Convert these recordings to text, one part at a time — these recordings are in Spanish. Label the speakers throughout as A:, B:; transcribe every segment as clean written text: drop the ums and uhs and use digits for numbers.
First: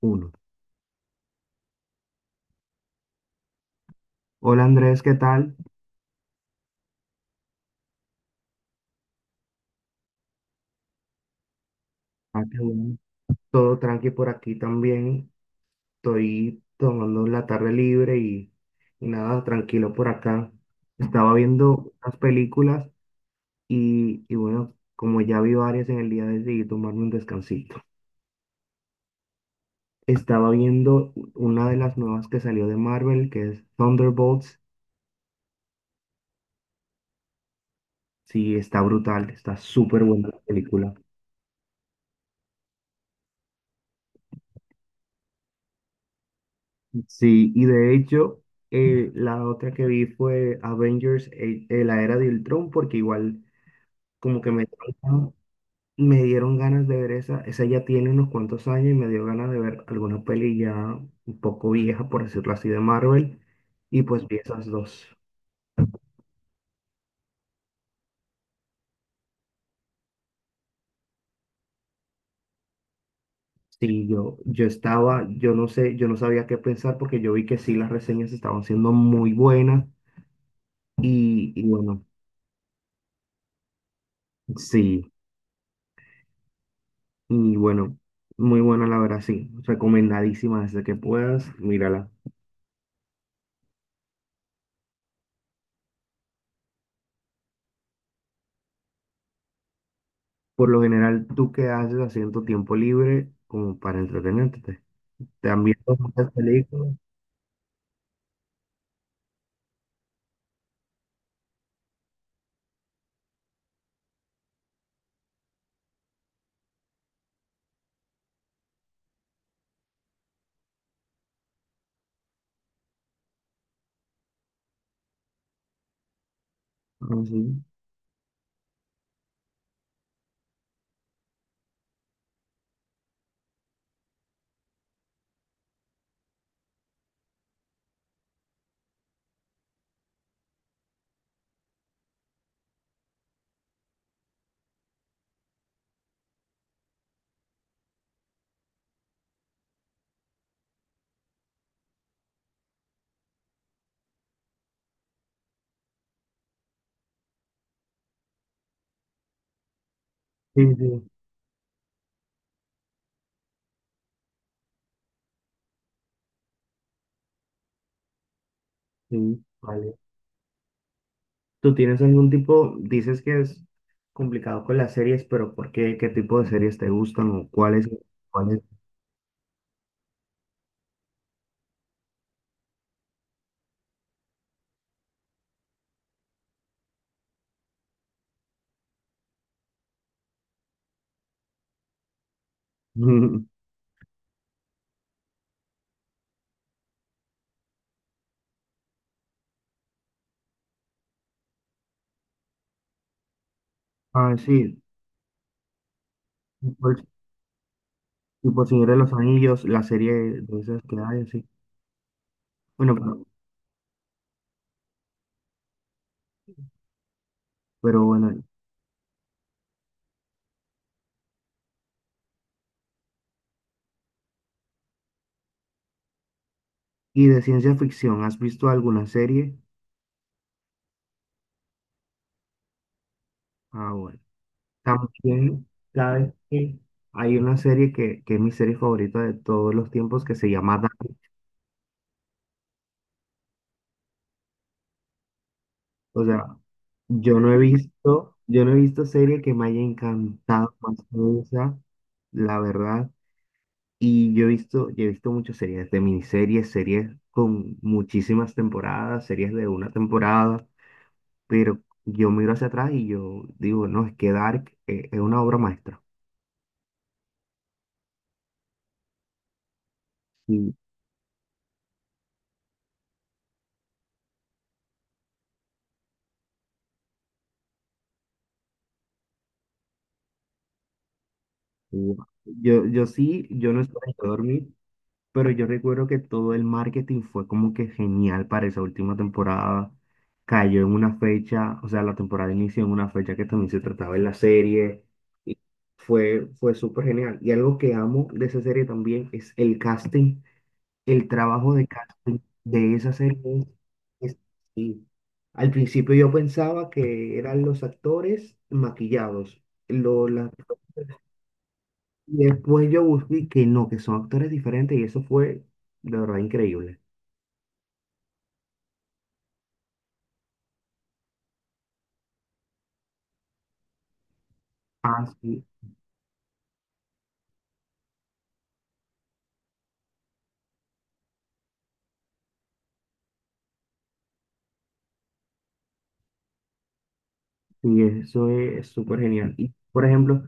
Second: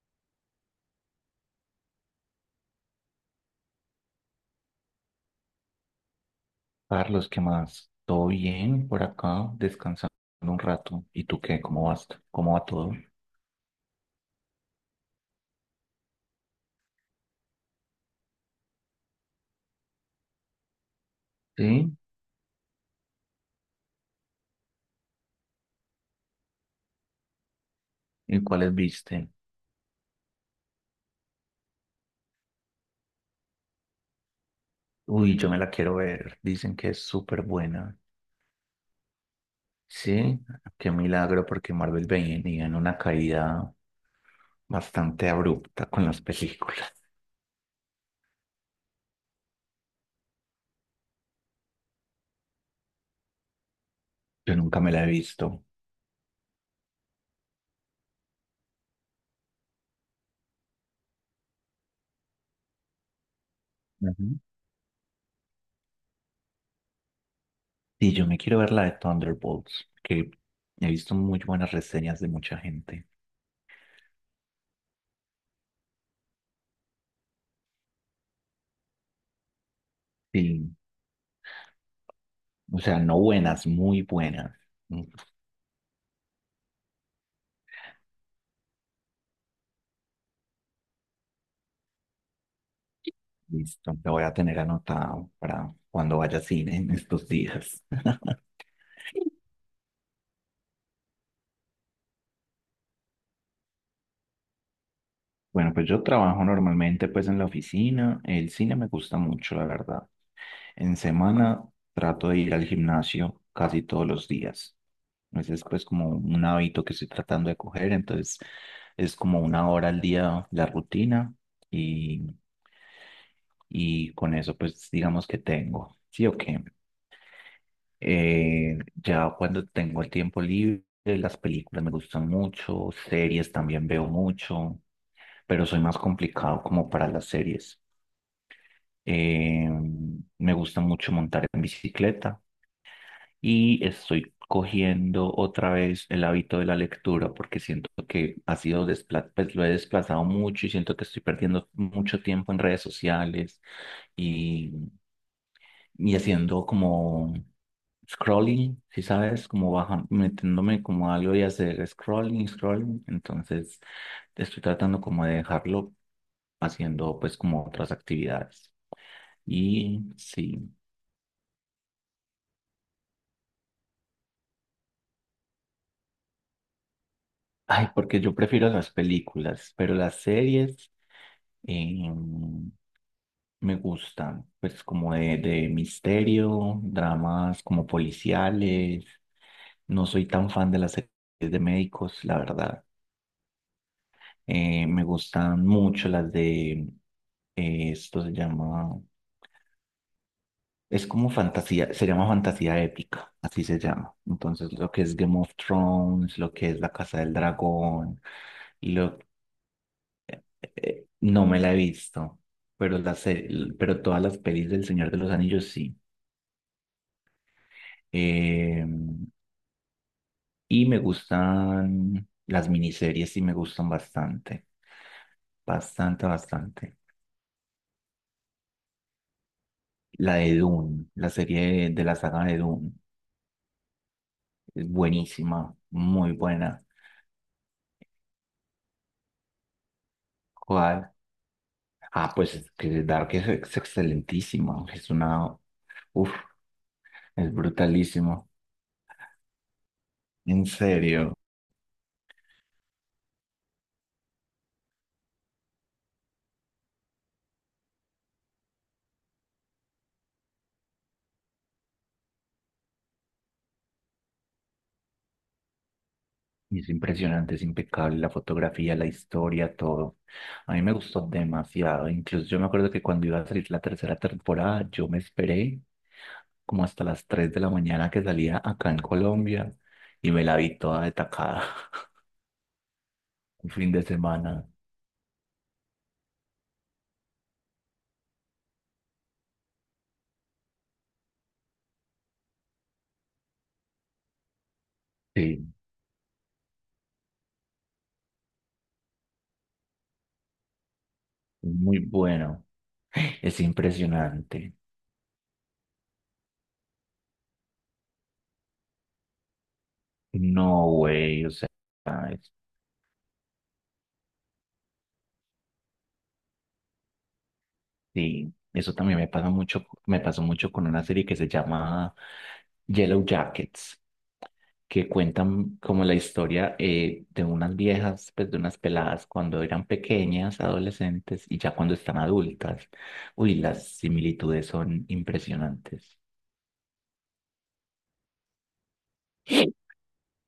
A: Uno. Hola Andrés, ¿qué tal?
B: Carlos, ¿qué más? ¿Todo bien por acá? Descansando un rato. ¿Y tú qué? ¿Cómo vas?
A: Ah,
B: ¿Cómo
A: qué
B: va todo?
A: bueno. Todo tranqui por aquí también. Estoy tomando la tarde libre y nada, tranquilo por acá. Estaba
B: ¿Sí?
A: viendo unas películas y bueno, como ya vi varias en el día, decidí tomarme un descansito.
B: ¿Y cuáles viste?
A: Estaba viendo una de las nuevas que salió de Marvel, que es Thunderbolts.
B: Uy, yo me la quiero ver. Dicen que es súper buena.
A: Sí, está brutal, está súper buena la
B: Sí, qué
A: película.
B: milagro porque Marvel venía en una caída bastante abrupta con las películas.
A: Sí, y de hecho, la otra que vi fue Avengers, la era de Ultron, porque igual como que
B: Yo
A: me,
B: nunca me la he visto.
A: me dieron ganas de ver esa, esa ya tiene unos cuantos años y me dio ganas de ver alguna peli ya un poco vieja, por decirlo así, de Marvel, y pues vi
B: Ujú.
A: esas dos.
B: Y yo me quiero ver la de Thunderbolts, que he visto muy buenas reseñas de mucha gente.
A: Sí, yo estaba, yo no sé, yo no sabía qué pensar porque yo vi que sí, las reseñas estaban siendo muy buenas
B: Sí,
A: y bueno,
B: o sea, no buenas, muy buenas.
A: sí. Y bueno, muy buena la verdad, sí. Recomendadísima desde que puedas, mírala.
B: Listo, lo voy a tener anotado para cuando vaya al cine en estos días.
A: Por lo general, ¿tú qué haces haciendo tu tiempo libre como para entretenerte? ¿Te han
B: Bueno, pues
A: visto
B: yo
A: muchas
B: trabajo
A: películas?
B: normalmente pues en la oficina. El cine me gusta mucho, la verdad. En semana trato de ir al gimnasio casi todos los días. Ese es pues como un hábito que estoy tratando de coger. Entonces es como una hora al día la rutina y, y con eso pues digamos que tengo. ¿Sí o qué?
A: Ah, sí.
B: Ya cuando tengo el tiempo libre, las películas me gustan mucho, series también veo mucho, pero soy más complicado como para las series. Eh, me gusta mucho montar en bicicleta y estoy cogiendo otra vez el hábito de la lectura porque siento que ha sido pues lo he desplazado mucho y siento que estoy perdiendo mucho tiempo en redes sociales y haciendo como scrolling, si sabes, como bajando,
A: Sí,
B: metiéndome
A: sí,
B: como a algo y hacer scrolling, scrolling. Entonces estoy tratando como de dejarlo haciendo pues como otras actividades.
A: sí, vale.
B: Y sí,
A: ¿Tú tienes algún tipo, dices que es complicado con las series, pero ¿por qué? ¿Qué tipo de series te gustan o cuáles?
B: ay, porque yo
A: ¿Cuáles?
B: prefiero las películas, pero las series eh, me gustan, pues como de misterio, dramas como policiales. No soy tan fan de las series de médicos, la verdad. Me gustan mucho las de esto se llama, es como fantasía, se llama fantasía épica, así se llama.
A: Ah,
B: Entonces,
A: sí,
B: lo que es Game of Thrones, lo que es
A: tipo,
B: La
A: el-
B: Casa del Dragón,
A: tipo Señor
B: y
A: de los
B: lo,
A: Anillos, la serie de esas que hay, sí.
B: no me la he visto,
A: Bueno,
B: pero,
A: pero,
B: pero todas las pelis del Señor de los Anillos sí.
A: pero bueno,
B: Eh, y me gustan las miniseries, sí me gustan bastante, bastante, bastante.
A: y de ciencia ficción, ¿has visto alguna serie?
B: La de Dune, la serie de la saga de Dune.
A: Ah, bueno.
B: Es
A: También,
B: buenísima,
A: ¿sabes
B: muy
A: qué?
B: buena.
A: Hay una serie que es mi serie favorita de todos los tiempos que se llama Dark.
B: ¿Cuál? Ah, pues es que Dark es excelentísima. Es una.
A: O
B: Uf,
A: sea,
B: es brutalísimo.
A: yo no he visto serie que me haya
B: En
A: encantado más
B: serio.
A: que esa, la verdad. Y yo he visto muchas series de miniseries, series con muchísimas temporadas, series de una temporada, pero yo miro hacia atrás y yo digo, no, es que Dark es una obra maestra.
B: Es impresionante, es impecable la fotografía, la historia, todo. A mí me gustó demasiado. Incluso yo me acuerdo que cuando iba a salir la tercera temporada, yo me esperé como hasta las 3 de la mañana que salía acá en Colombia y me la vi toda de tacada.
A: Wow.
B: Un
A: Yo no
B: fin
A: estaba
B: de
A: a
B: semana.
A: dormir, pero yo recuerdo que todo el marketing fue como que genial para esa última temporada. Cayó en una fecha, o sea, la temporada inició en una fecha que también se trataba en la serie. Y
B: Sí.
A: fue súper genial. Y algo que amo de esa serie también es el casting, el trabajo de
B: Muy
A: casting
B: bueno.
A: de esa
B: Es
A: serie. es-
B: impresionante.
A: sí. Al principio yo pensaba que eran los actores maquillados. Lo la
B: No, güey, o sea,
A: Y
B: es-
A: después yo busqué que no, que son actores diferentes y eso fue de verdad increíble.
B: sí, eso también me pasa mucho, me pasó mucho con una serie que se llama Yellow Jackets, que
A: Ah, sí,
B: cuentan como la historia de unas viejas, pues de unas peladas cuando eran pequeñas, adolescentes y ya cuando están adultas. Uy, las similitudes son impresionantes.
A: sí, eso es súper genial. Y, por ejemplo,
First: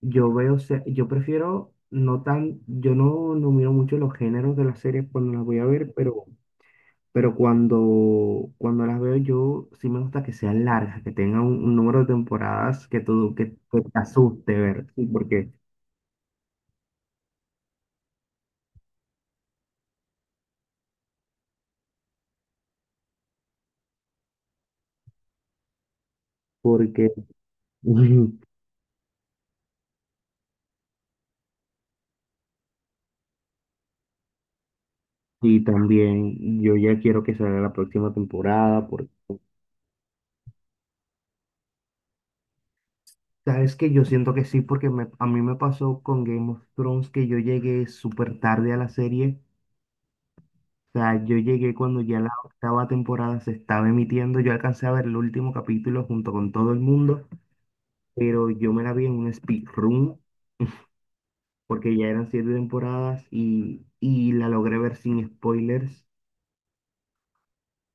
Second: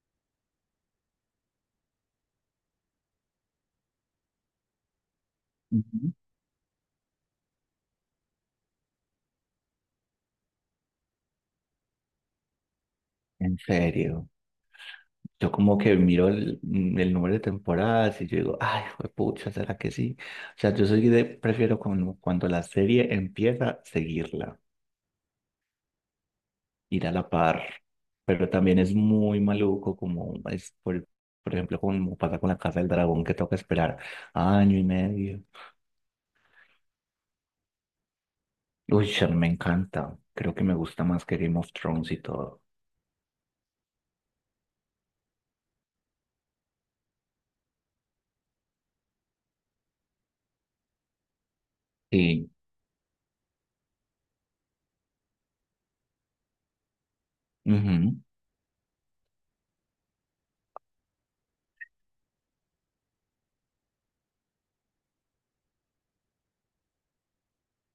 A: yo veo, se- yo prefiero no tan, yo no, no miro mucho los géneros de las series cuando las voy a ver,
B: Ujú.
A: pero, cuando las veo yo sí me gusta que sean largas, que tengan un número de temporadas
B: En
A: que te
B: serio.
A: asuste ver, sí,
B: Yo como que miro el, el número de temporadas y yo digo, ay, pucha, ¿será que sí? O sea, yo soy de, prefiero cuando, cuando la serie empieza, seguirla, ir
A: porque,
B: a la par. Pero también es muy maluco, como es, por ejemplo, como pasa con la Casa del Dragón, que toca esperar año y medio.
A: y también yo ya quiero que salga la próxima temporada, porque
B: Uy, a mí me encanta. Creo que me gusta más que Game of Thrones y todo.
A: sabes que yo siento que sí, porque a mí me pasó con Game of Thrones que yo llegué súper tarde a la serie. O sea, yo llegué cuando ya la
B: Sí.
A: octava temporada se estaba emitiendo. Yo alcancé a ver el último capítulo junto con todo el mundo,
B: Ujú.
A: pero yo me la vi en un speedrun porque ya eran siete temporadas y la logré ver sin spoilers,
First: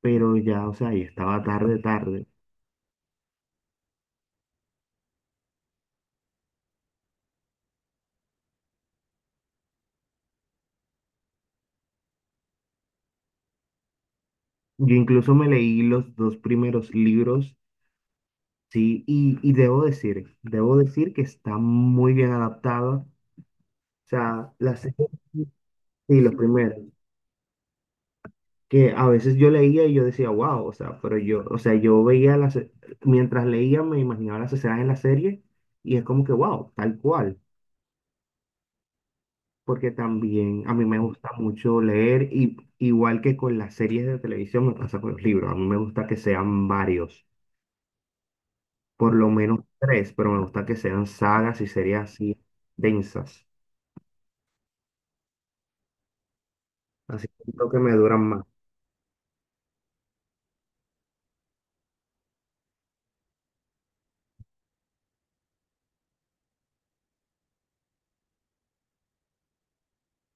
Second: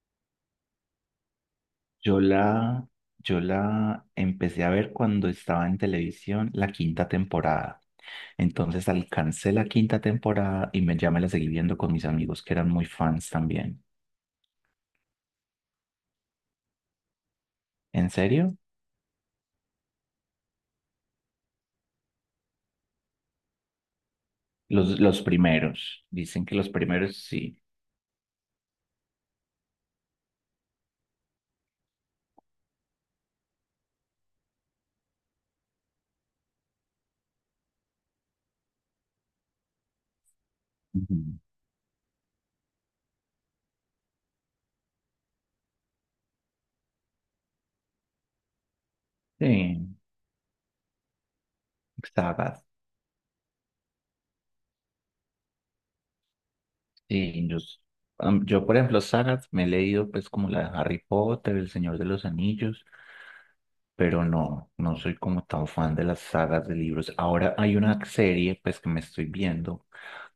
A: pero ya, o sea, ya estaba tarde,
B: Yo
A: tarde.
B: la, yo la empecé a ver cuando estaba en televisión la quinta temporada. Entonces alcancé la quinta temporada y me, ya me la seguí viendo con mis amigos que eran muy fans también.
A: Yo incluso me leí los dos primeros libros.
B: ¿En serio?
A: Sí, debo decir que está muy bien adaptada. O sea, las series
B: Los primeros.
A: y los
B: Dicen que los
A: primeros,
B: primeros sí.
A: que a veces yo leía y yo decía, wow, o sea, o sea, yo veía las, mientras leía me imaginaba las escenas en la serie y es como que, wow, tal cual, porque también a mí me gusta
B: Ujú.
A: mucho leer y igual que con las series de televisión me pasa con los libros, a mí me gusta que sean varios, por lo menos
B: Sí,
A: tres, pero me gusta que sean sagas y series así
B: sagas.
A: densas, así
B: Sí, yo,
A: creo que
B: s-
A: me duran más.
B: yo, por ejemplo, sagas me he leído pues como la de Harry Potter, El Señor de los Anillos, pero no, no soy como tan fan de las sagas de libros. Ahora hay una serie, pues, que me estoy viendo,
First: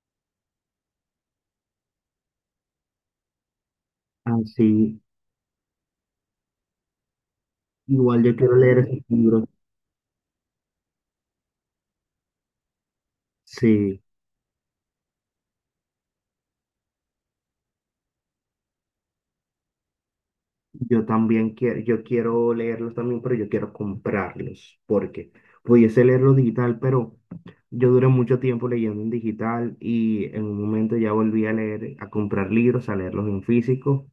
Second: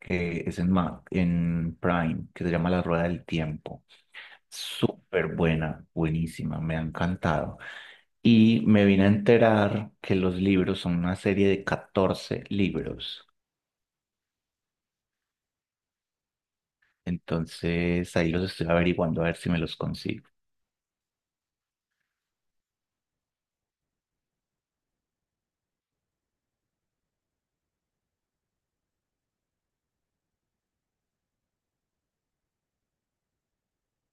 B: que es en, en Prime, que se llama La Rueda del Tiempo.
A: Así,
B: Súper buena, buenísima, me ha encantado.
A: igual yo quiero
B: Y
A: leer
B: me
A: esos
B: vine a
A: libros,
B: enterar que los libros son una serie de 14 libros.
A: sí.
B: Entonces, ahí los estoy averiguando a ver si me los consigo.
A: Yo también quiero, yo quiero leerlos también, pero yo quiero comprarlos, porque pudiese leerlo digital, pero yo duré mucho tiempo leyendo en digital y en un momento ya volví a leer, a comprar libros, a leerlos en físico.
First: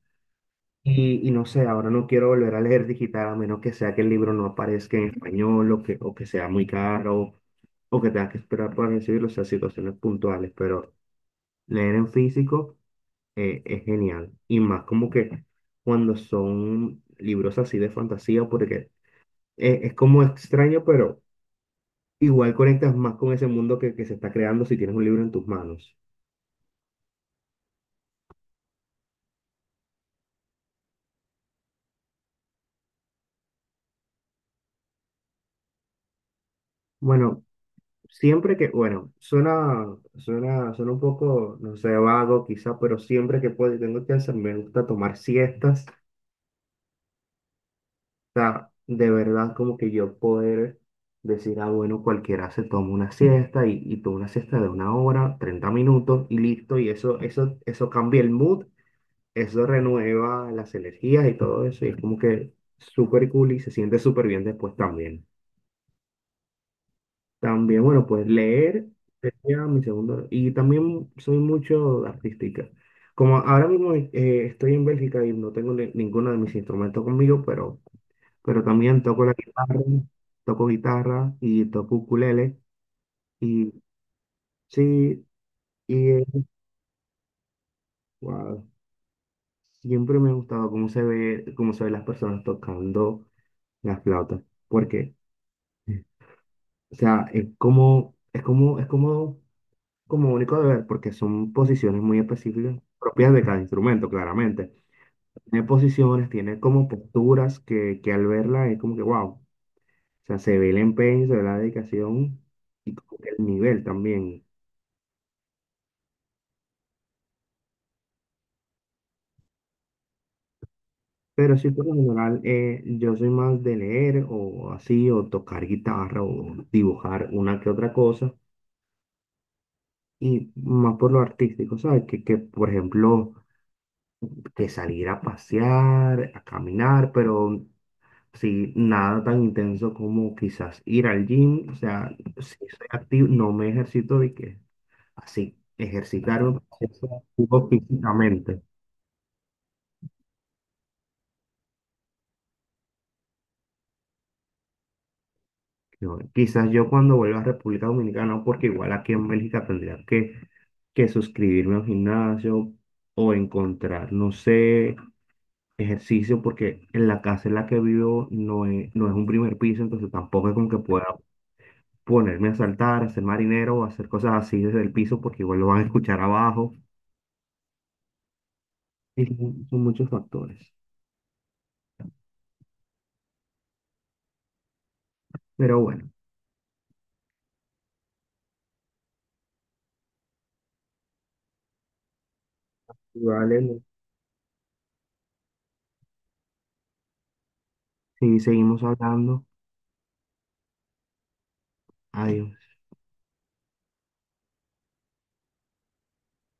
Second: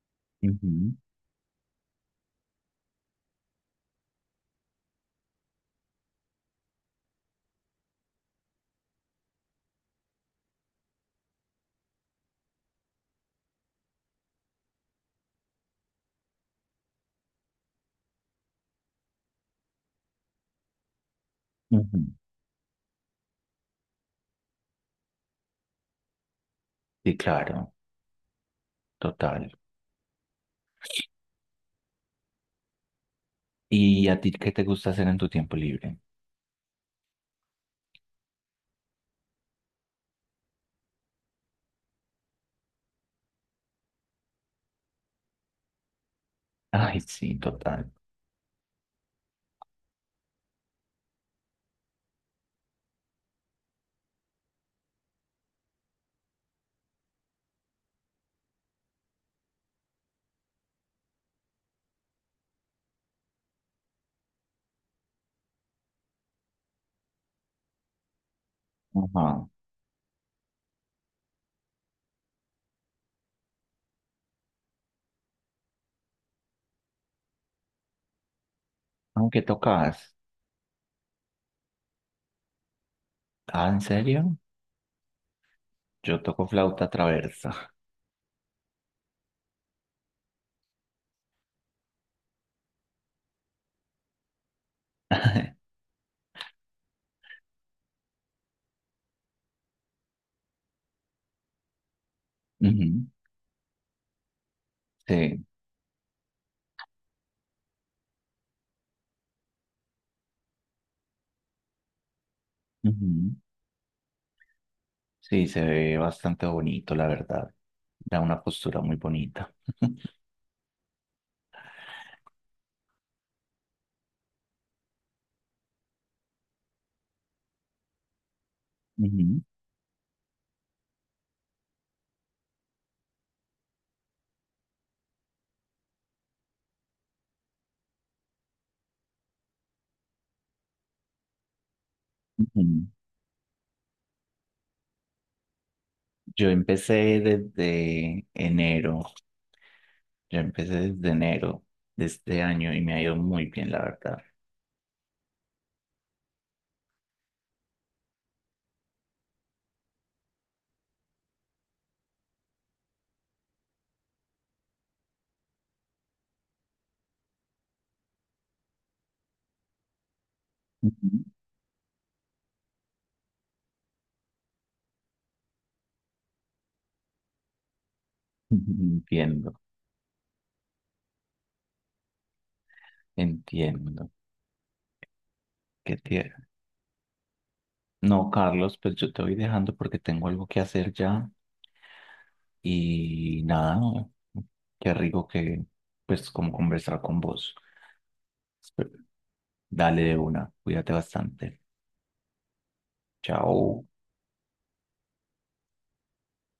B: Ujú,
A: Y no sé, ahora no quiero volver a leer digital a menos que sea que el libro no aparezca en español o que sea muy caro. Es genial. Y más como que cuando son libros así de fantasía, porque es como extraño, pero
B: ujú.
A: igual conectas más con ese mundo que se está creando si tienes un libro en tus manos.
B: Sí, claro, total. ¿Y a ti qué te gusta hacer en tu tiempo libre?
A: Bueno, siempre que, bueno, suena, suena, suena un poco, no sé, vago quizá, pero siempre que puedo y tengo chance, me gusta tomar siestas.
B: Ay, sí, total.
A: Sea, de verdad como que yo poder decir, ah, bueno, cualquiera se toma una siesta y toma una siesta de una hora, 30 minutos y listo, y eso cambia el mood, eso renueva las energías y todo eso, y es como que súper cool y se siente súper bien después también. También, bueno, pues leer
B: Ajá.
A: sería mi segundo, y también soy mucho artística. Como ahora mismo estoy en Bélgica y no tengo ninguno de mis instrumentos conmigo, pero también toco la
B: Aunque
A: guitarra,
B: tocas.
A: toco guitarra y toco ukulele.
B: Ah,
A: Y
B: ¿en serio?
A: sí, y
B: Yo toco flauta traversa.
A: wow, siempre me ha gustado cómo se ve, cómo se ven las personas tocando las flautas, porque, o sea, es como, como único de ver, porque son posiciones muy específicas,
B: Ujú,
A: propias de cada instrumento, claramente.
B: sí.
A: Tiene posiciones, tiene como posturas que al verla es como que, wow, o sea, se ve el empeño, se ve la dedicación y como que
B: Ujú.
A: el nivel también.
B: Sí, se ve bastante bonito, la verdad. Da una postura muy bonita.
A: Pero sí, por lo general, yo soy más de leer o así, o tocar guitarra o dibujar una que otra cosa,
B: Ujú,
A: y más por lo artístico, ¿sabes? Que por ejemplo, que salir a pasear, a caminar, pero sí, nada tan intenso como quizás ir al gym, o sea, si soy
B: ujú.
A: activo, no me ejercito de que así,
B: Yo
A: ejercitarme o sea,
B: empecé
A: activo
B: desde
A: físicamente.
B: enero. Yo empecé desde enero de este año y me ha ido muy bien, la verdad.
A: No, quizás yo cuando vuelva a República Dominicana, no, porque igual aquí en Bélgica que suscribirme a un gimnasio o encontrar, no sé, ejercicio, porque en la casa en la que vivo no es un primer piso, entonces tampoco es como que pueda
B: Ujú.
A: ponerme a saltar, a ser marinero o hacer cosas así desde el piso, porque igual lo van a escuchar abajo.
B: Ujú,
A: Y
B: entiendo,
A: son muchos factores.
B: entiendo.
A: Pero
B: Qué
A: bueno,
B: tierno. No, Carlos, pues yo te voy dejando porque tengo algo que hacer ya. Y
A: vale,
B: nada, qué rico que, pues, como conversar con vos.
A: si seguimos hablando,
B: Dale de una, cuídate bastante.
A: adiós.
B: Chao.